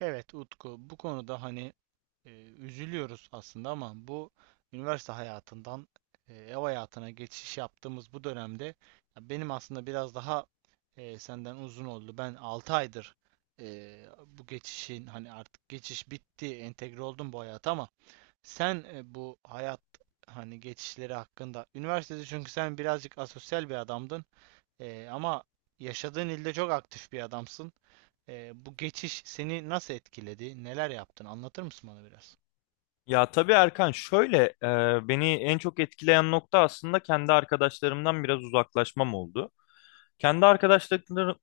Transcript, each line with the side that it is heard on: right: Evet Utku, bu konuda hani üzülüyoruz aslında ama bu üniversite hayatından ev hayatına geçiş yaptığımız bu dönemde ya benim aslında biraz daha senden uzun oldu. Ben 6 aydır bu geçişin hani artık geçiş bitti, entegre oldum bu hayata ama sen bu hayat hani geçişleri hakkında üniversitede, çünkü sen birazcık asosyal bir adamdın ama yaşadığın ilde çok aktif bir adamsın. Bu geçiş seni nasıl etkiledi? Neler yaptın? Anlatır mısın bana biraz?
left: Ya tabii Erkan şöyle beni en çok etkileyen nokta aslında kendi arkadaşlarımdan biraz uzaklaşmam oldu. Kendi arkadaşlıklarım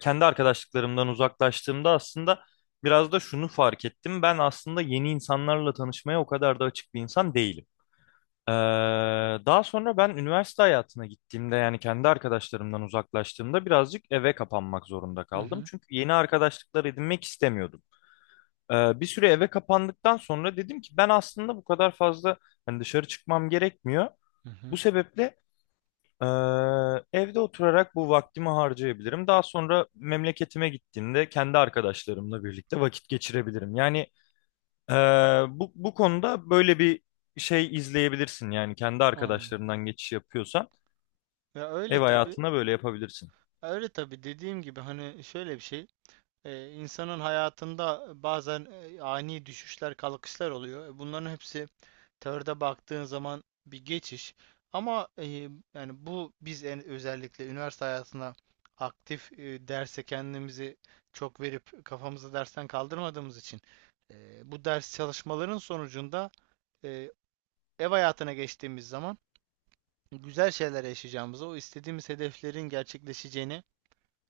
left: Kendi arkadaşlıklarımdan uzaklaştığımda aslında biraz da şunu fark ettim. Ben aslında yeni insanlarla tanışmaya o kadar da açık bir insan değilim. Ee, Daha sonra ben üniversite hayatına gittiğimde yani kendi arkadaşlarımdan uzaklaştığımda birazcık eve kapanmak zorunda
right: Hı
left: kaldım.
right: hı,
left: Çünkü yeni arkadaşlıklar edinmek istemiyordum. Bir süre eve kapandıktan sonra dedim ki ben aslında bu kadar fazla hani dışarı çıkmam gerekmiyor.
right: hı
left: Bu
right: hı.
left: sebeple ee, evde oturarak bu vaktimi harcayabilirim. Daha sonra memleketime gittiğimde kendi arkadaşlarımla birlikte vakit geçirebilirim. Yani ee, bu konuda böyle bir şey izleyebilirsin. Yani kendi
right: Anladım.
left: arkadaşlarından geçiş yapıyorsan
right: Ya öyle
left: ev
right: tabii.
left: hayatına böyle yapabilirsin.
right: Öyle tabii, dediğim gibi hani şöyle bir şey. İnsanın hayatında bazen ani düşüşler, kalkışlar oluyor. Bunların hepsi teoride baktığın zaman bir geçiş. Ama yani bu biz özellikle üniversite hayatına aktif derse kendimizi çok verip kafamızı dersten kaldırmadığımız için bu ders çalışmaların sonucunda e, ev hayatına geçtiğimiz zaman güzel şeyler yaşayacağımızı, o istediğimiz hedeflerin gerçekleşeceğini,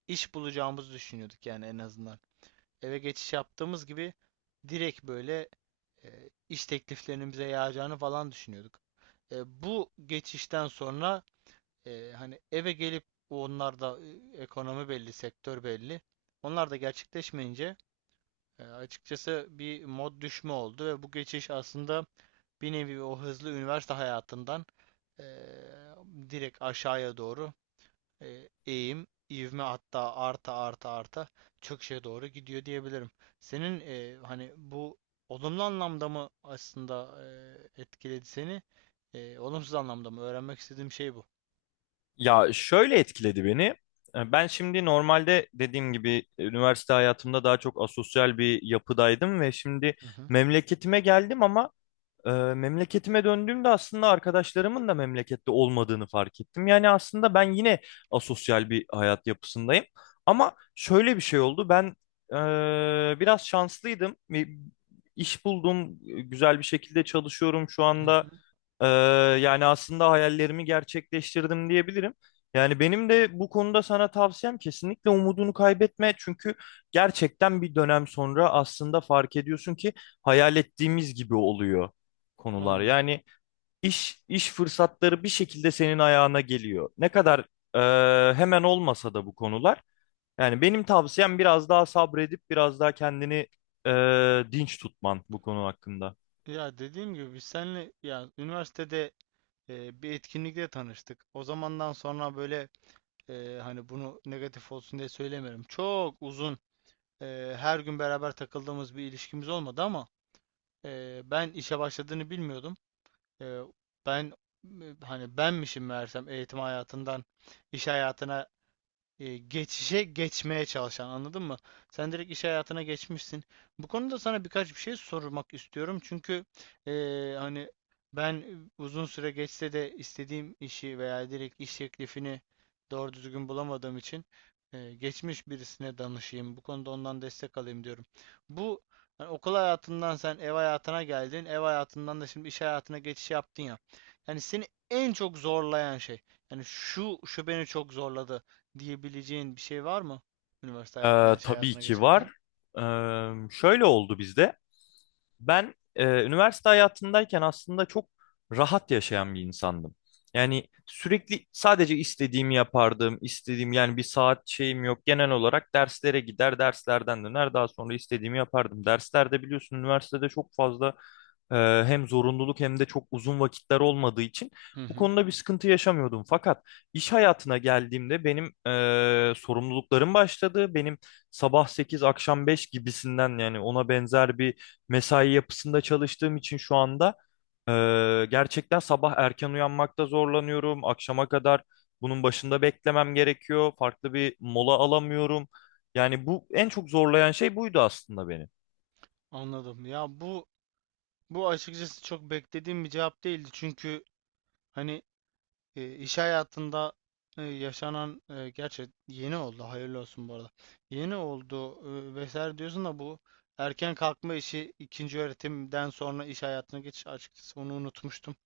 right: iş bulacağımızı düşünüyorduk yani en azından. Eve geçiş yaptığımız gibi direkt böyle iş tekliflerinin bize yağacağını falan düşünüyorduk. Bu geçişten sonra hani eve gelip onlar da ekonomi belli, sektör belli. Onlar da gerçekleşmeyince açıkçası bir mod düşme oldu ve bu geçiş aslında bir nevi o hızlı üniversite hayatından eee, direkt aşağıya doğru eğim, ivme, hatta arta arta arta çöküşe doğru gidiyor diyebilirim. Senin hani bu olumlu anlamda mı aslında etkiledi seni? Olumsuz anlamda mı? Öğrenmek istediğim şey bu.
left: Ya şöyle etkiledi beni. Ben şimdi normalde dediğim gibi üniversite hayatımda daha çok asosyal bir yapıdaydım ve şimdi
right: Hı hı.
left: memleketime geldim ama memleketime döndüğümde aslında arkadaşlarımın da memlekette olmadığını fark ettim. Yani aslında ben yine asosyal bir hayat yapısındayım. Ama şöyle bir şey oldu. Ben biraz şanslıydım. Bir iş buldum. Güzel bir şekilde çalışıyorum şu
right: Hı
left: anda.
right: hı.
left: Ee, Yani aslında hayallerimi gerçekleştirdim diyebilirim. Yani benim de bu konuda sana tavsiyem kesinlikle umudunu kaybetme. Çünkü gerçekten bir dönem sonra aslında fark ediyorsun ki hayal ettiğimiz gibi oluyor konular.
right: Anladım.
left: Yani iş fırsatları bir şekilde senin ayağına geliyor. Ne kadar hemen olmasa da bu konular. Yani benim tavsiyem biraz daha sabredip biraz daha kendini dinç tutman bu konu hakkında.
right: Ya dediğim gibi biz seninle ya üniversitede bir etkinlikte tanıştık. O zamandan sonra böyle hani bunu negatif olsun diye söylemiyorum. Çok uzun her gün beraber takıldığımız bir ilişkimiz olmadı ama ben işe başladığını bilmiyordum. Eee, Ben hani benmişim meğersem eğitim hayatından iş hayatına geçişe geçmeye çalışan, anladın mı? Sen direkt iş hayatına geçmişsin. Bu konuda sana birkaç bir şey sormak istiyorum. Çünkü e, hani ben uzun süre geçse de istediğim işi veya direkt iş teklifini doğru düzgün bulamadığım için geçmiş birisine danışayım. Bu konuda ondan destek alayım diyorum. Bu hani okul hayatından sen ev hayatına geldin. Ev hayatından da şimdi iş hayatına geçiş yaptın ya. Yani seni en çok zorlayan şey. Yani şu beni çok zorladı diyebileceğin bir şey var mı? Üniversite hayatına, iş
left: Tabii
right: hayatına
left: ki var.
right: geçerken.
left: Şöyle oldu bizde. Ben üniversite hayatındayken aslında çok rahat yaşayan bir insandım. Yani sürekli sadece istediğimi yapardım, istediğim yani bir saat şeyim yok. Genel olarak derslere gider, derslerden döner, daha sonra istediğimi yapardım. Derslerde biliyorsun üniversitede çok fazla ee, hem zorunluluk hem de çok uzun vakitler olmadığı için
right: Hı
left: bu
right: hı.
left: konuda bir sıkıntı yaşamıyordum. Fakat iş hayatına geldiğimde benim sorumluluklarım başladı. Benim sabah 8 akşam 5 gibisinden yani ona benzer bir mesai yapısında çalıştığım için şu anda gerçekten sabah erken uyanmakta zorlanıyorum. Akşama kadar bunun başında beklemem gerekiyor. Farklı bir mola alamıyorum. Yani bu en çok zorlayan şey buydu aslında beni.
right: Anladım. Ya bu açıkçası çok beklediğim bir cevap değildi. Çünkü hani iş hayatında yaşanan gerçi yeni oldu. Hayırlı olsun bu arada. Yeni oldu vesaire diyorsun da bu erken kalkma işi, ikinci öğretimden sonra iş hayatına geçiş, açıkçası onu unutmuştum.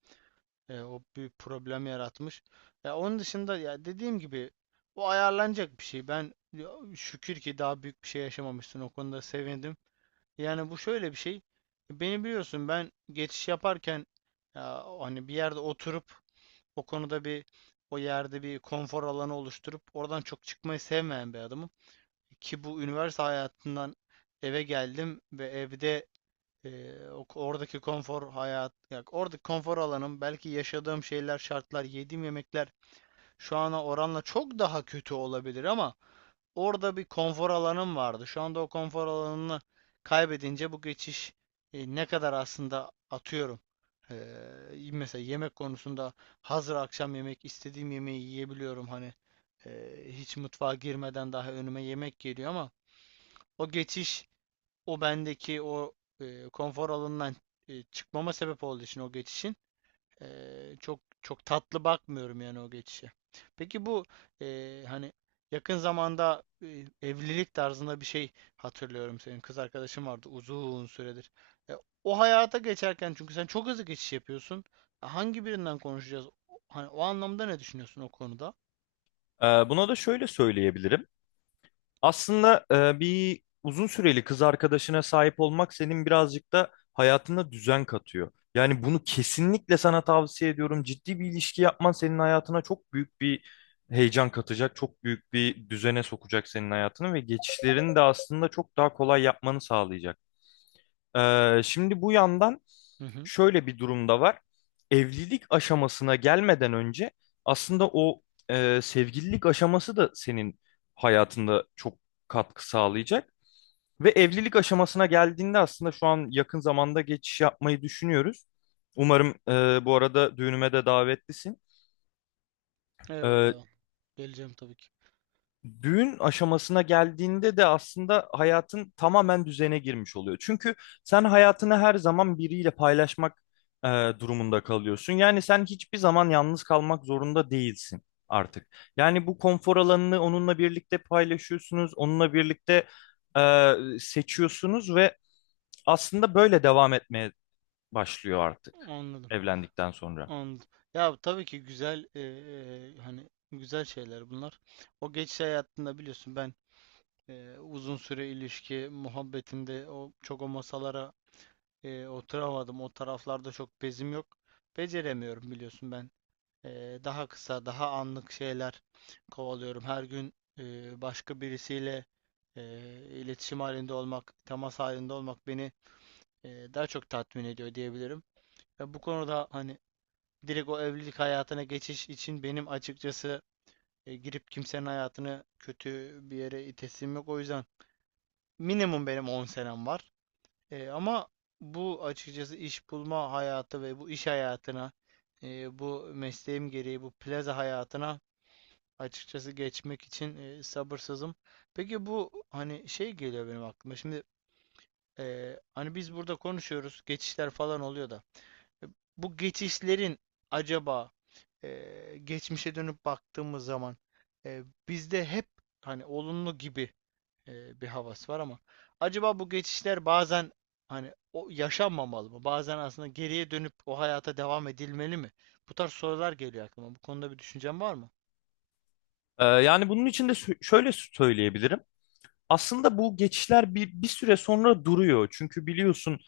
right: O bir problem yaratmış. Ya onun dışında ya dediğim gibi o ayarlanacak bir şey. Ben ya, şükür ki daha büyük bir şey yaşamamışsın. O konuda sevindim. Yani bu şöyle bir şey. Beni biliyorsun, ben geçiş yaparken ya, hani bir yerde oturup o konuda bir o yerde bir konfor alanı oluşturup oradan çok çıkmayı sevmeyen bir adamım. Ki bu üniversite hayatından eve geldim ve evde oradaki konfor hayat, ya oradaki konfor alanım, belki yaşadığım şeyler, şartlar, yediğim yemekler şu ana oranla çok daha kötü olabilir ama orada bir konfor alanım vardı. Şu anda o konfor alanını kaybedince bu geçiş ne kadar aslında atıyorum. Mesela yemek konusunda hazır akşam yemek istediğim yemeği yiyebiliyorum, hani hiç mutfağa girmeden daha önüme yemek geliyor ama o geçiş, o bendeki o konfor alanından çıkmama sebep olduğu için o geçişin, çok çok tatlı bakmıyorum yani o geçişe. Peki bu hani yakın zamanda evlilik tarzında bir şey hatırlıyorum, senin kız arkadaşın vardı uzun süredir. E, O hayata geçerken, çünkü sen çok hızlı geçiş yapıyorsun. Hangi birinden konuşacağız? Hani o anlamda ne düşünüyorsun o konuda?
left: Buna da şöyle söyleyebilirim. Aslında bir uzun süreli kız arkadaşına sahip olmak senin birazcık da hayatına düzen katıyor. Yani bunu kesinlikle sana tavsiye ediyorum. Ciddi bir ilişki yapman senin hayatına çok büyük bir heyecan katacak, çok büyük bir düzene sokacak senin hayatını ve geçişlerini de aslında çok daha kolay yapmanı sağlayacak. Şimdi bu yandan
right: Hı hı.
left: şöyle bir durum da var. Evlilik aşamasına gelmeden önce aslında o sevgililik aşaması da senin hayatında çok katkı sağlayacak. Ve evlilik aşamasına geldiğinde aslında şu an yakın zamanda geçiş yapmayı düşünüyoruz. Umarım bu arada düğünüme de davetlisin.
right: Eyvallah,
left: E,
right: eyvallah. Geleceğim tabii ki.
left: Düğün aşamasına geldiğinde de aslında hayatın tamamen düzene girmiş oluyor. Çünkü sen hayatını her zaman biriyle paylaşmak e, durumunda kalıyorsun. Yani sen hiçbir zaman yalnız kalmak zorunda değilsin artık. Yani bu konfor alanını onunla birlikte paylaşıyorsunuz, onunla birlikte e, seçiyorsunuz ve aslında böyle devam etmeye başlıyor artık
right: Anladım.
left: evlendikten sonra.
right: Anladım. Ya tabii ki güzel, hani güzel şeyler bunlar. O geçiş hayatında biliyorsun ben uzun süre ilişki muhabbetinde o çok o masalara oturamadım. O taraflarda çok bezim yok. Beceremiyorum, biliyorsun ben. Daha kısa, daha anlık şeyler kovalıyorum. Her gün başka birisiyle eee, iletişim halinde olmak, temas halinde olmak beni daha çok tatmin ediyor diyebilirim. Ve bu konuda hani direkt o evlilik hayatına geçiş için benim açıkçası girip kimsenin hayatını kötü bir yere itesim yok. O yüzden minimum benim 10 senem var. Ama bu açıkçası iş bulma hayatı ve bu iş hayatına, bu mesleğim gereği bu plaza hayatına açıkçası geçmek için sabırsızım. Peki bu hani şey geliyor benim aklıma. Şimdi hani biz burada konuşuyoruz, geçişler falan oluyor da. E, Bu geçişlerin acaba geçmişe dönüp baktığımız zaman e, bizde hep hani olumlu gibi bir havas var ama acaba bu geçişler bazen hani o yaşanmamalı mı? Bazen aslında geriye dönüp o hayata devam edilmeli mi? Bu tarz sorular geliyor aklıma. Bu konuda bir düşüncen var mı?
left: Yani bunun için de şöyle söyleyebilirim. Aslında bu geçişler bir süre sonra duruyor. Çünkü biliyorsun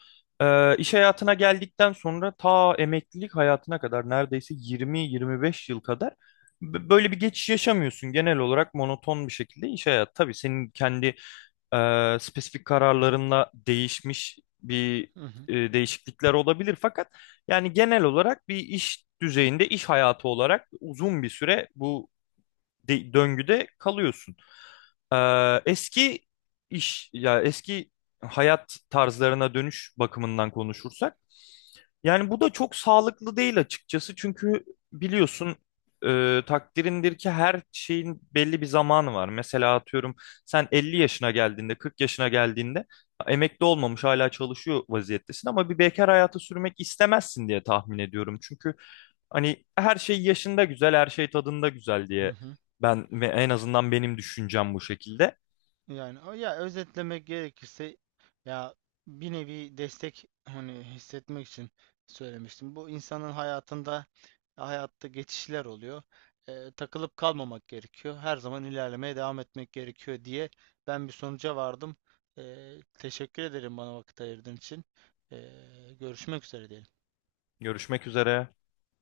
left: iş hayatına geldikten sonra ta emeklilik hayatına kadar neredeyse 20-25 yıl kadar böyle bir geçiş yaşamıyorsun. Genel olarak monoton bir şekilde iş hayatı. Tabii senin kendi spesifik kararlarınla değişmiş bir
right: Hı hı.
left: değişiklikler olabilir. Fakat yani genel olarak bir iş düzeyinde, iş hayatı olarak uzun bir süre bu döngüde kalıyorsun. Eski iş ya eski hayat tarzlarına dönüş bakımından konuşursak yani bu da çok sağlıklı değil açıkçası çünkü biliyorsun takdirindir ki her şeyin belli bir zamanı var. Mesela atıyorum sen 50 yaşına geldiğinde 40 yaşına geldiğinde emekli olmamış hala çalışıyor vaziyettesin ama bir bekar hayatı sürmek istemezsin diye tahmin ediyorum. Çünkü hani her şey yaşında güzel her şey tadında güzel
right: Hı
left: diye
right: hı.
left: ben ve en azından benim düşüncem bu şekilde.
right: Yani ya özetlemek gerekirse ya bir nevi destek hani hissetmek için söylemiştim. Bu insanın hayatında, hayatta geçişler oluyor. Takılıp kalmamak gerekiyor. Her zaman ilerlemeye devam etmek gerekiyor diye ben bir sonuca vardım. Teşekkür ederim bana vakit ayırdığın için. Görüşmek üzere diyelim.
left: Görüşmek üzere.